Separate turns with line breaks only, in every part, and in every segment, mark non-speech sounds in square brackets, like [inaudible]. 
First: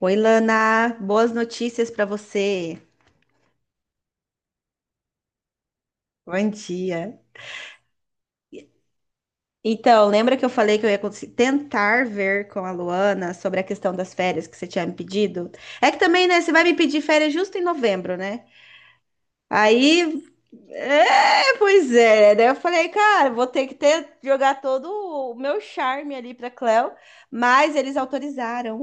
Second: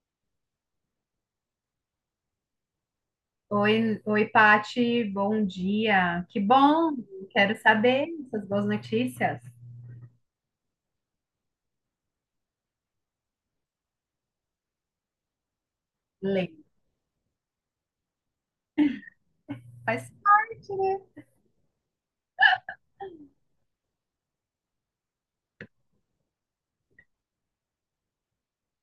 Oi, Lana, boas notícias para você.
Oi, Pati, bom dia. Que
Bom
bom,
dia.
quero saber essas boas notícias.
Então, lembra que eu falei que eu ia tentar ver com a Luana sobre a questão das férias que você tinha me pedido? É que também, né,
Lê.
você vai me pedir férias justo em novembro, né?
Faz
Aí,
parte, né?
é, pois é. Daí eu falei, cara, vou ter que ter jogar todo o meu charme ali para Cléo, mas eles autorizaram.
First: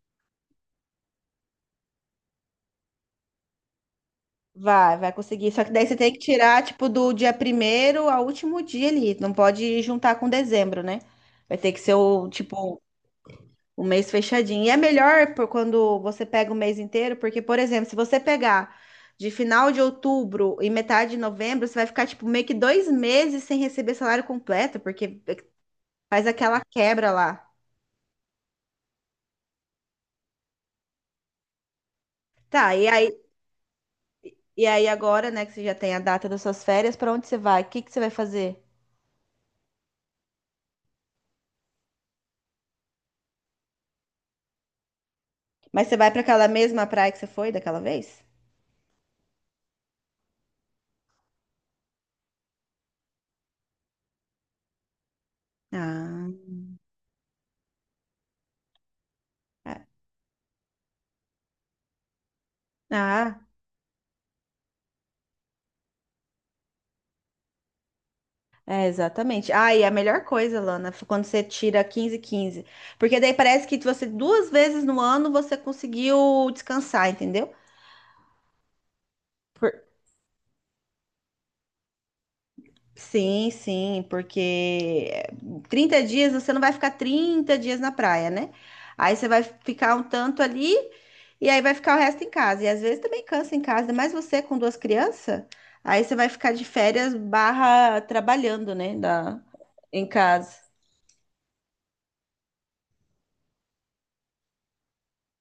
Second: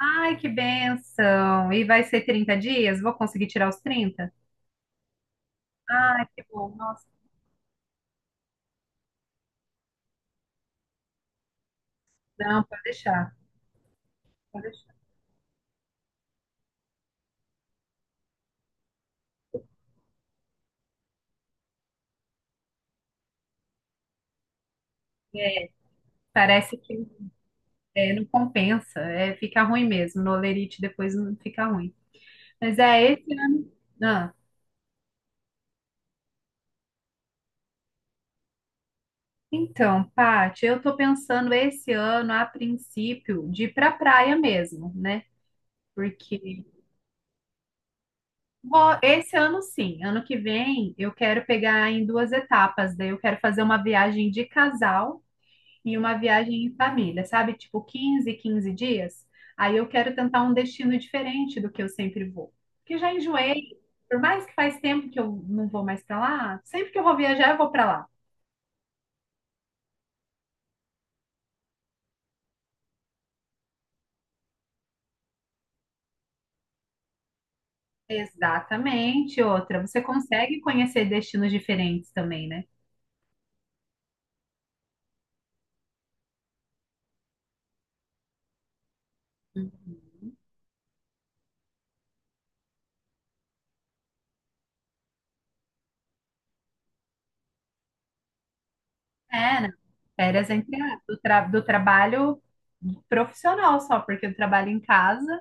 Ai, que benção. E vai ser 30 dias? Vou conseguir tirar os 30?
Vai, vai conseguir. Só que daí você tem que
Ai, que
tirar,
bom.
tipo,
Nossa,
do dia primeiro ao último dia ali. Não pode juntar com dezembro, né? Vai ter que ser o,
não,
tipo,
pode deixar,
o mês fechadinho.
pode
E é
deixar.
melhor por quando você pega o mês inteiro, porque, por exemplo, se você pegar de final de outubro e metade de novembro, você vai ficar, tipo, meio que 2 meses sem receber salário completo, porque faz aquela
Parece que
quebra lá.
é, não compensa, é, fica ruim mesmo. No olerite depois não fica ruim.
Tá,
Mas
e aí,
é esse ano. Ah,
e aí agora, né, que você já tem a data das suas férias, pra onde você vai? O que que você vai fazer?
então, Pati, eu tô pensando esse ano, a princípio, de ir pra praia mesmo, né?
Mas você vai pra aquela
Porque
mesma praia que você foi daquela vez?
Esse ano sim, ano que vem eu quero pegar em duas etapas. Daí eu quero fazer uma viagem de casal e uma
Ah,
viagem em família, sabe? Tipo 15 dias. Aí
é.
eu quero tentar um destino diferente do que eu sempre vou. Porque já
Ah,
enjoei. Por mais que faz tempo que eu não vou mais pra lá, sempre que eu vou viajar eu vou pra lá.
é, exatamente. Ah, e a melhor coisa, Lana, foi quando você tira 15, quinze. Porque daí parece que você duas vezes no ano você conseguiu descansar, entendeu?
Exatamente,
Por-
outra. Você consegue conhecer destinos diferentes também, né?
Sim, sim, porque 30 dias você não vai ficar 30 dias na praia, né? Aí você vai ficar um
Uhum.
tanto ali e aí vai ficar o resto em casa. E às vezes também cansa em casa, mas você com duas crianças, aí você vai ficar de férias barra trabalhando, né?
É, né?
Em
Férias
casa.
entre do trabalho profissional só, porque eu trabalho em casa,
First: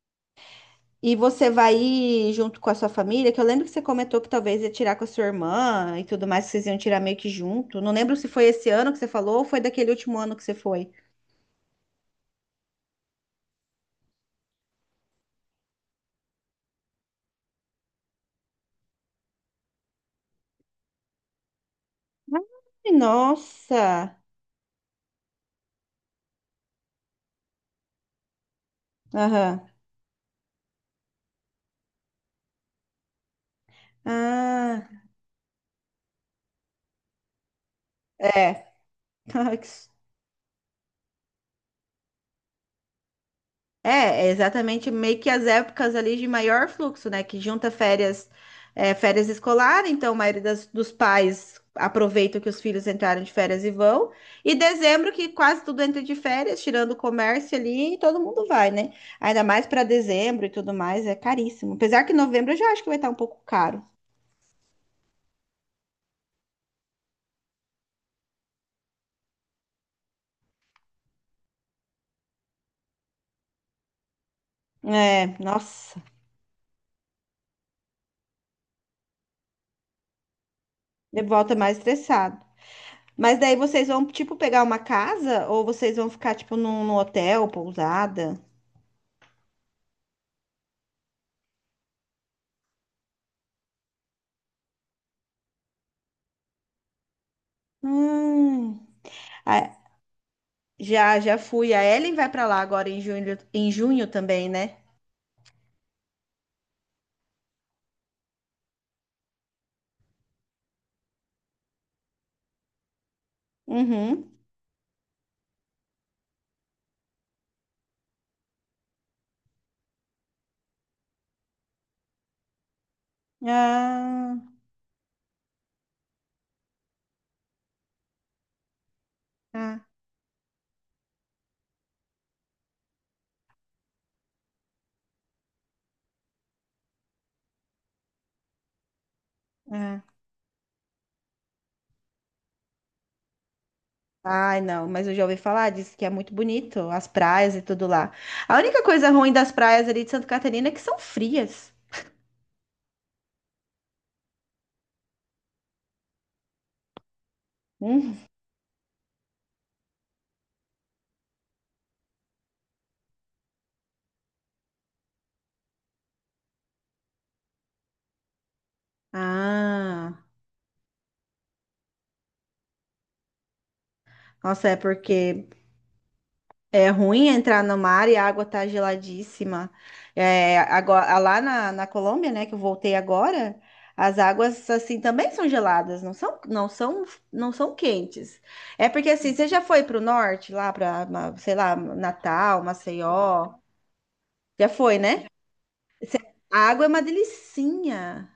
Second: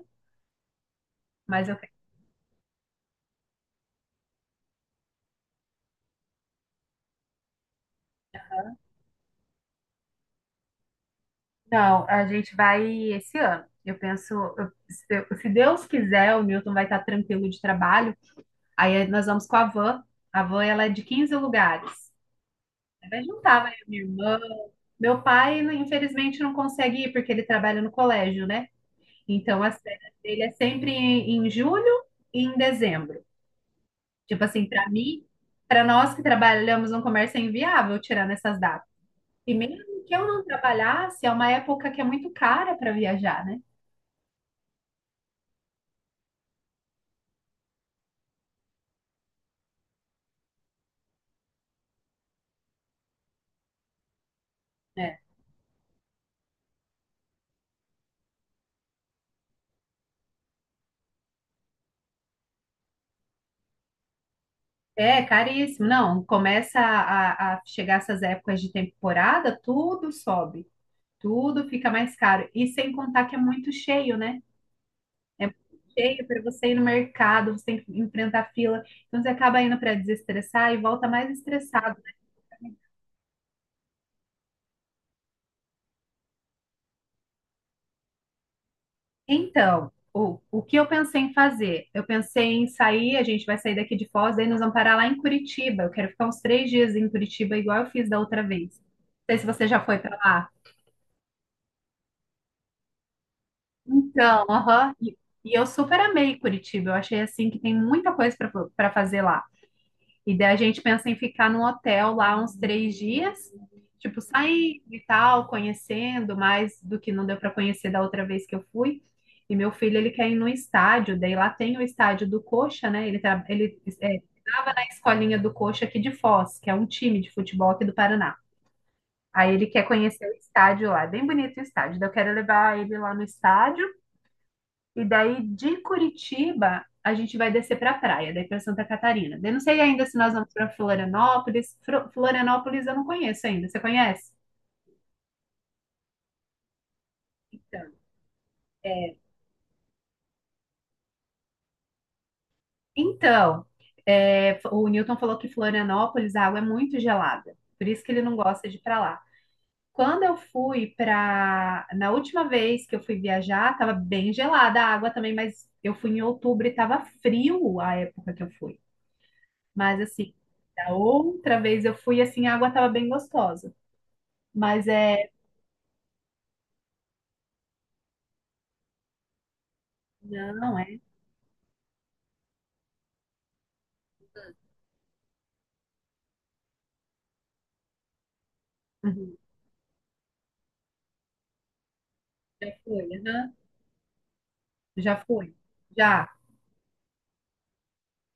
E você
mas
vai
eu quero.
ir junto com a sua família, que eu lembro que você comentou que talvez ia tirar com a sua irmã e tudo mais, que vocês iam tirar meio que junto. Não lembro se foi esse ano que você falou ou foi daquele último ano que você foi.
Não, a gente vai esse ano. Eu penso, se Deus quiser, o Newton vai estar tranquilo de trabalho. Aí nós vamos com a van. A van, ela é de 15 lugares.
Ai,
Aí vai juntar, vai minha
nossa!
irmã. Meu pai, infelizmente, não consegue ir porque ele trabalha no colégio, né? Então,
Aham.
as férias dele é sempre em julho e em dezembro. Tipo assim,
Ah,
para mim, para nós que trabalhamos no comércio é inviável tirar nessas
é.
datas.
[laughs]
E
Ai, que
mesmo que eu não trabalhasse, é uma época que é muito cara para viajar, né?
É exatamente meio que as épocas ali de maior fluxo, né? Que junta férias, férias escolar, então a maioria dos pais aproveita que os filhos entraram de férias e vão. E dezembro,
É,
que quase tudo entra de férias, tirando o comércio ali, e todo mundo vai, né? Ainda mais para dezembro e tudo mais, é caríssimo. Apesar que novembro eu já acho que vai estar um pouco caro.
é caríssimo. Não, começa a chegar essas épocas de temporada, tudo sobe, tudo fica mais caro. E sem contar que é muito cheio, né?
É,
É muito
nossa,
cheio para você ir no mercado, você tem que enfrentar fila. Então você acaba indo para desestressar e volta
de
mais
volta mais
estressado, né?
estressado. Mas daí vocês vão, tipo, pegar uma casa ou vocês vão ficar, tipo, num hotel, pousada?
Então, o que eu pensei em fazer? Eu pensei em sair, a gente vai sair daqui de Foz, daí nós vamos parar lá em Curitiba. Eu quero ficar uns 3 dias em Curitiba, igual eu fiz da outra vez.
Hum.
Não sei se você
Ah,
já foi para lá.
já fui. A Ellen vai pra lá agora em junho
Então,
também, né?
aham. E eu super amei Curitiba. Eu achei assim que tem muita coisa para fazer lá. E daí a gente pensa em ficar num hotel lá uns 3 dias, tipo,
Uhum.
saindo e tal, conhecendo mais do que não deu para conhecer da outra vez que eu fui. E meu filho, ele quer ir no estádio, daí lá tem o estádio do Coxa, né? Ele, ele é,
Ah,
estava na escolinha do Coxa aqui de Foz, que é um time de futebol aqui do Paraná. Aí ele
ah,
quer conhecer o estádio lá, bem bonito o estádio. Daí eu quero levar ele lá no estádio e daí de Curitiba a gente vai descer para a praia, daí para Santa Catarina. Eu não sei
ah.
ainda se nós vamos para Florianópolis. Florianópolis eu não conheço ainda. Você conhece?
Ai, não, mas eu já ouvi falar, disse que é muito bonito, as praias e tudo
Então,
lá. A única coisa ruim das praias ali de Santa Catarina é que são frias.
então, é, o Newton falou que Florianópolis a água é muito gelada, por isso que
Hum.
ele não gosta de ir para lá. Quando eu fui para, na última vez que eu fui viajar, estava bem gelada a água também, mas eu fui em outubro e estava frio a época que eu fui. Mas
Ah,
assim, da outra vez eu fui assim, a água estava bem gostosa.
nossa, é
Mas é,
porque é ruim entrar no mar e a água tá geladíssima. É,
não, é.
agora, lá na Colômbia, né, que eu voltei agora, as águas assim também são geladas, não são quentes. É porque assim,
Uhum.
você já foi para o norte, lá para, sei lá, Natal,
Já foi,
Maceió,
aham.
já foi,
Já
né?
foi. Já.
A água é uma delicinha,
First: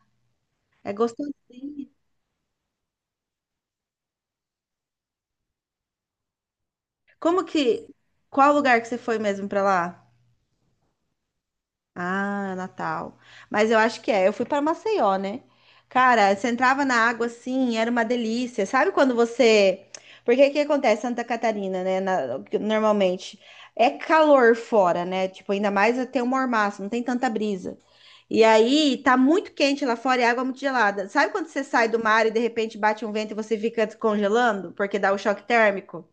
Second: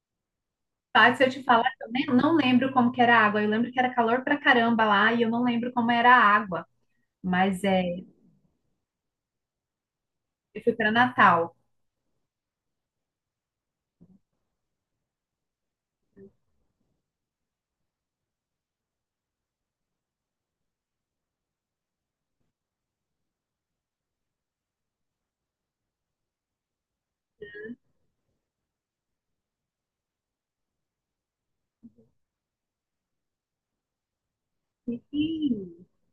é
Mas se eu te falar,
gostosinha.
eu nem, não lembro como que era a água. Eu lembro que era calor pra caramba lá e eu não lembro como era a água.
Como
Mas é,
que, qual lugar que você foi mesmo para lá?
eu fui para Natal.
Ah, Natal. Mas eu acho que é. Eu fui para Maceió, né? Cara, você entrava na água assim, era uma delícia. Sabe quando você. Porque o que acontece em Santa Catarina, né? Normalmente é calor fora, né? Tipo, ainda mais tem um mormaço, não tem tanta brisa. E aí tá muito quente lá fora e a água é muito gelada. Sabe quando você sai do mar e de repente bate um vento e você fica descongelando porque
Sim,
dá o choque térmico?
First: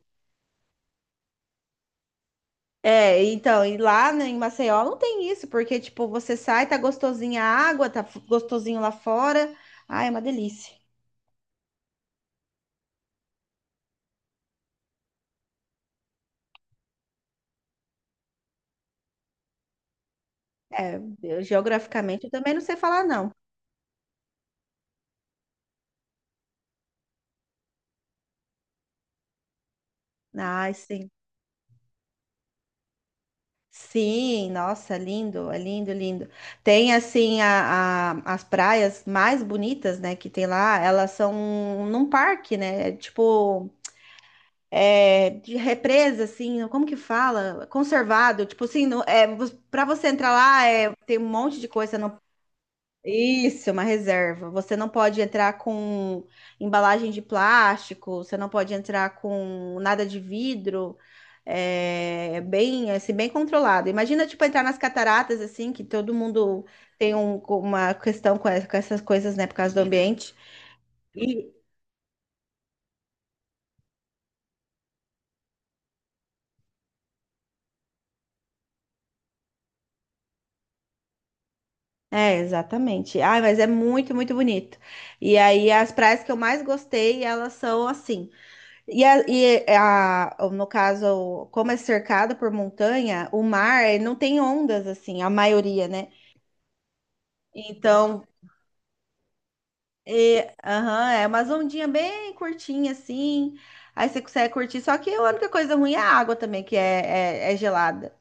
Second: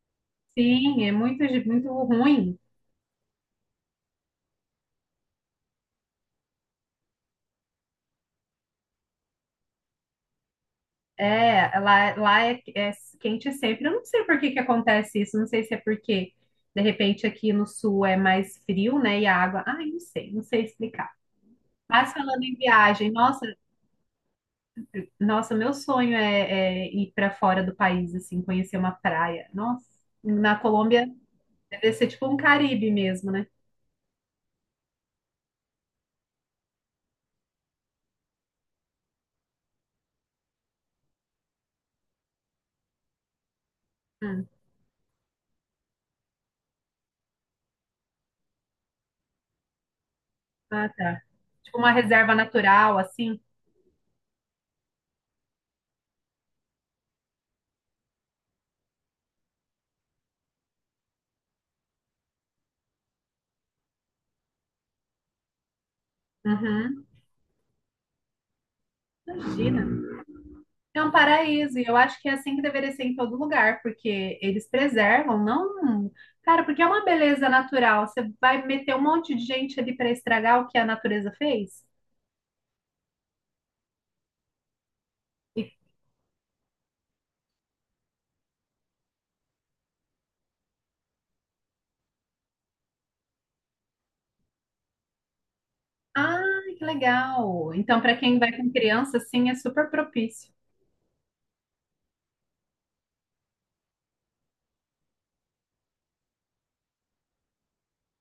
sim, é muito, muito ruim.
É, então, e lá né, em Maceió não tem isso, porque, tipo, você sai, tá gostosinha a água, tá gostosinho lá fora. Ai, é uma delícia.
É, lá é, é quente sempre. Eu não sei por que que acontece isso. Não sei se é porque, de repente, aqui no sul é mais frio, né? E a água. Ai, não sei, não sei
É,
explicar. Mas
geograficamente eu
falando
também
em
não sei falar,
viagem,
não.
nossa, nossa, meu sonho é, é ir para fora do país, assim, conhecer uma praia. Nossa, na
Ai,
Colômbia
sim.
deve ser tipo um Caribe mesmo, né?
Sim, nossa, é lindo, lindo. Tem, assim, as praias mais bonitas, né, que tem lá, elas são num parque, né, é tipo...
Hum,
É, de represa, assim, como que fala? Conservado, tipo assim, não, é, para você entrar lá,
ah,
é, tem
tá.
um monte de
Tipo uma
coisa no.
reserva natural, assim.
Isso, uma reserva. Você não pode entrar com embalagem de plástico, você não pode entrar com nada de vidro. É bem, assim, bem controlado. Imagina, tipo, entrar nas cataratas, assim, que todo mundo
Uhum.
tem uma questão com com essas coisas, né, por causa do
Imagina.
ambiente.
É um
E-
paraíso, e eu acho que é assim que deveria ser em todo lugar, porque eles preservam, não. Cara, porque é uma beleza natural. Você vai meter um monte de gente ali para estragar o que a natureza fez?
é, exatamente. Ai, mas é muito, muito bonito. E
E...
aí, as praias que eu mais gostei, elas são assim. No caso, como é cercado por montanha, o mar não tem ondas, assim, a maioria, né?
Ah, que legal! Então, para
Então,
quem vai com criança, sim, é super propício.
é, aham, é umas ondinhas bem curtinha assim. Aí você consegue curtir. Só que a única coisa ruim é a água também, que é gelada.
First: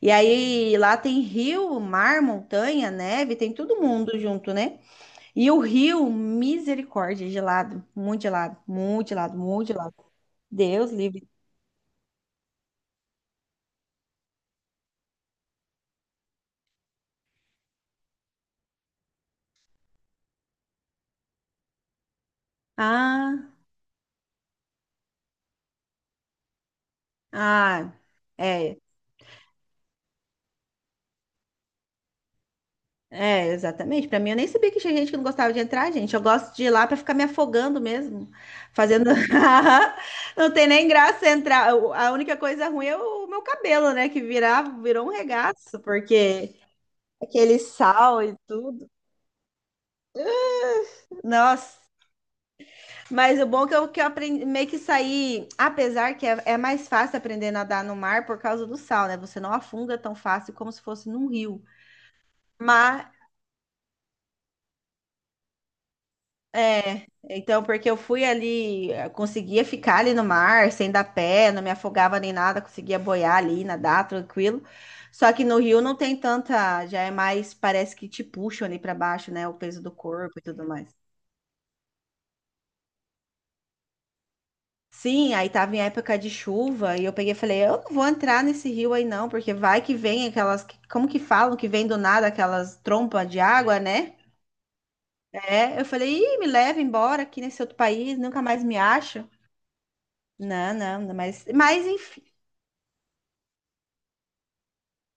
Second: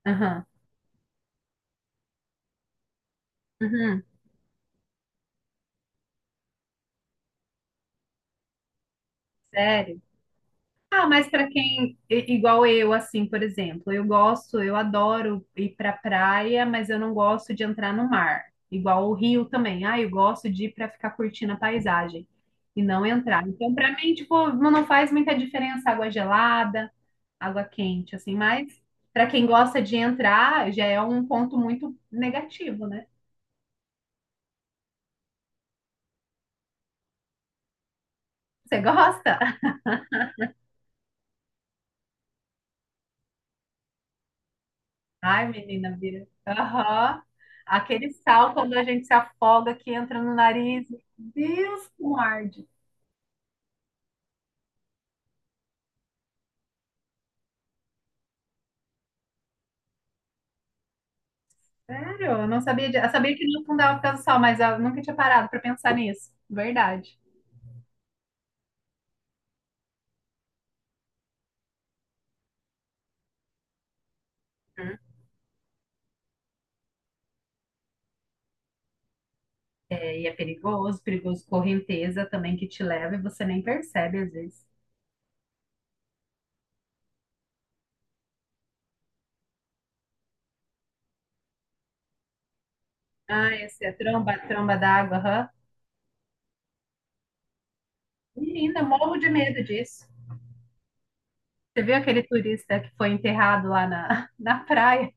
E
Aham.
aí lá tem rio, mar, montanha, neve, tem todo
Uhum.
mundo junto, né? E o rio, misericórdia, gelado, muito gelado, muito gelado, muito gelado.
Sério.
Deus
Ah,
livre.
mas para quem igual eu, assim, por exemplo, eu gosto, eu adoro ir para praia, mas eu não gosto de entrar no mar. Igual o Rio também. Ah, eu gosto de ir para ficar curtindo a paisagem e não entrar.
Ah.
Então, para mim, tipo, não faz muita diferença água gelada, água
Ah,
quente, assim,
é,
mas para quem gosta de entrar, já é um ponto muito negativo, né?
é, exatamente. Pra mim, eu nem sabia que tinha gente que não gostava de entrar, gente. Eu gosto de ir lá pra ficar me afogando mesmo,
Você
fazendo.
gosta?
[laughs] Não tem nem graça entrar. A única coisa ruim é o meu cabelo, né? Que virou um
Ai,
regaço,
menina, vira.
porque
Aham.
aquele
Aquele
sal e
sal quando a
tudo.
gente se afoga que entra no nariz.
Nossa.
Deus, como arde.
Mas o bom é que que eu aprendi meio que sair, apesar que é mais fácil aprender a nadar no mar por causa do sal, né? Você não afunda tão fácil como se fosse num rio.
Sério, eu não sabia.
Mas
Eu sabia que não afundava por causa do sal, mas eu nunca tinha parado para pensar nisso.
É,
Verdade.
então, porque eu fui ali, conseguia ficar ali no mar, sem dar pé, não me afogava nem nada, conseguia boiar ali, nadar tranquilo.
Uhum.
Só que no rio não tem tanta, já é mais, parece que te puxam ali pra baixo, né? O peso do
É, e é
corpo e tudo mais.
perigoso, perigoso correnteza também que te leva e você nem percebe às vezes.
Sim, aí tava em época de chuva e eu peguei e falei, eu não vou entrar nesse rio aí não, porque vai que vem aquelas, como que falam que vem do nada aquelas trompas de
Ah,
água,
esse é
né?
tromba, tromba d'água, aham.
É, eu falei, Ih, me leva embora aqui nesse outro país, nunca mais me
Menina, eu morro
acho.
de medo disso.
Não, não, não, mas,
Você
mas
viu
enfim.
aquele turista que foi enterrado lá na, [laughs] na praia?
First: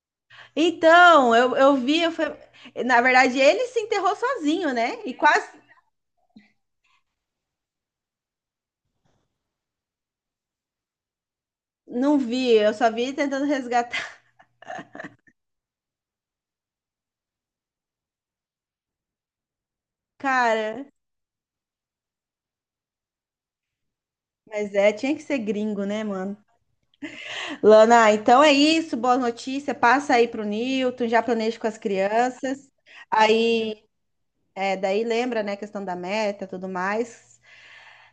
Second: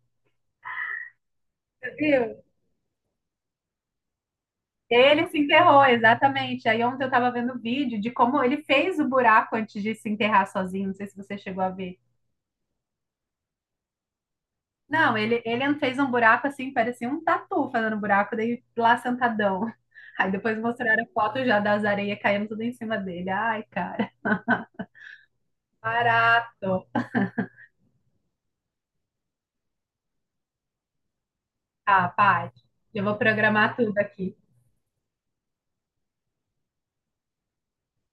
Então, eu
Você
vi,
viu?
na verdade, ele se enterrou sozinho, né? E
Ele se
quase
enterrou, exatamente. Aí ontem eu tava vendo vídeo de como ele fez o buraco antes de se enterrar sozinho. Não sei se você chegou a ver.
não vi, eu só vi ele tentando resgatar.
Não, ele fez um buraco assim, parecia um tatu fazendo buraco, daí lá sentadão. [laughs] Aí depois
Cara,
mostraram a foto já das areias caindo tudo em cima dele. Ai, cara,
mas tinha que ser gringo, né, mano?
barato.
Lana, então é isso, boa notícia. Passa aí pro Newton, já planeja com as
Ah, Paty,
crianças.
eu vou programar
Aí,
tudo aqui.
daí lembra, né, a questão da meta, tudo mais.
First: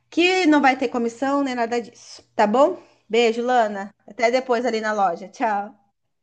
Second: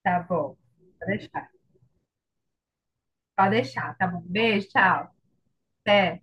Tá
Que
bom,
não vai ter
pode
comissão
deixar.
nem nada disso, tá bom? Beijo,
Pode
Lana.
deixar, tá bom.
Até depois
Beijo,
ali na
tchau.
loja. Tchau.
Até.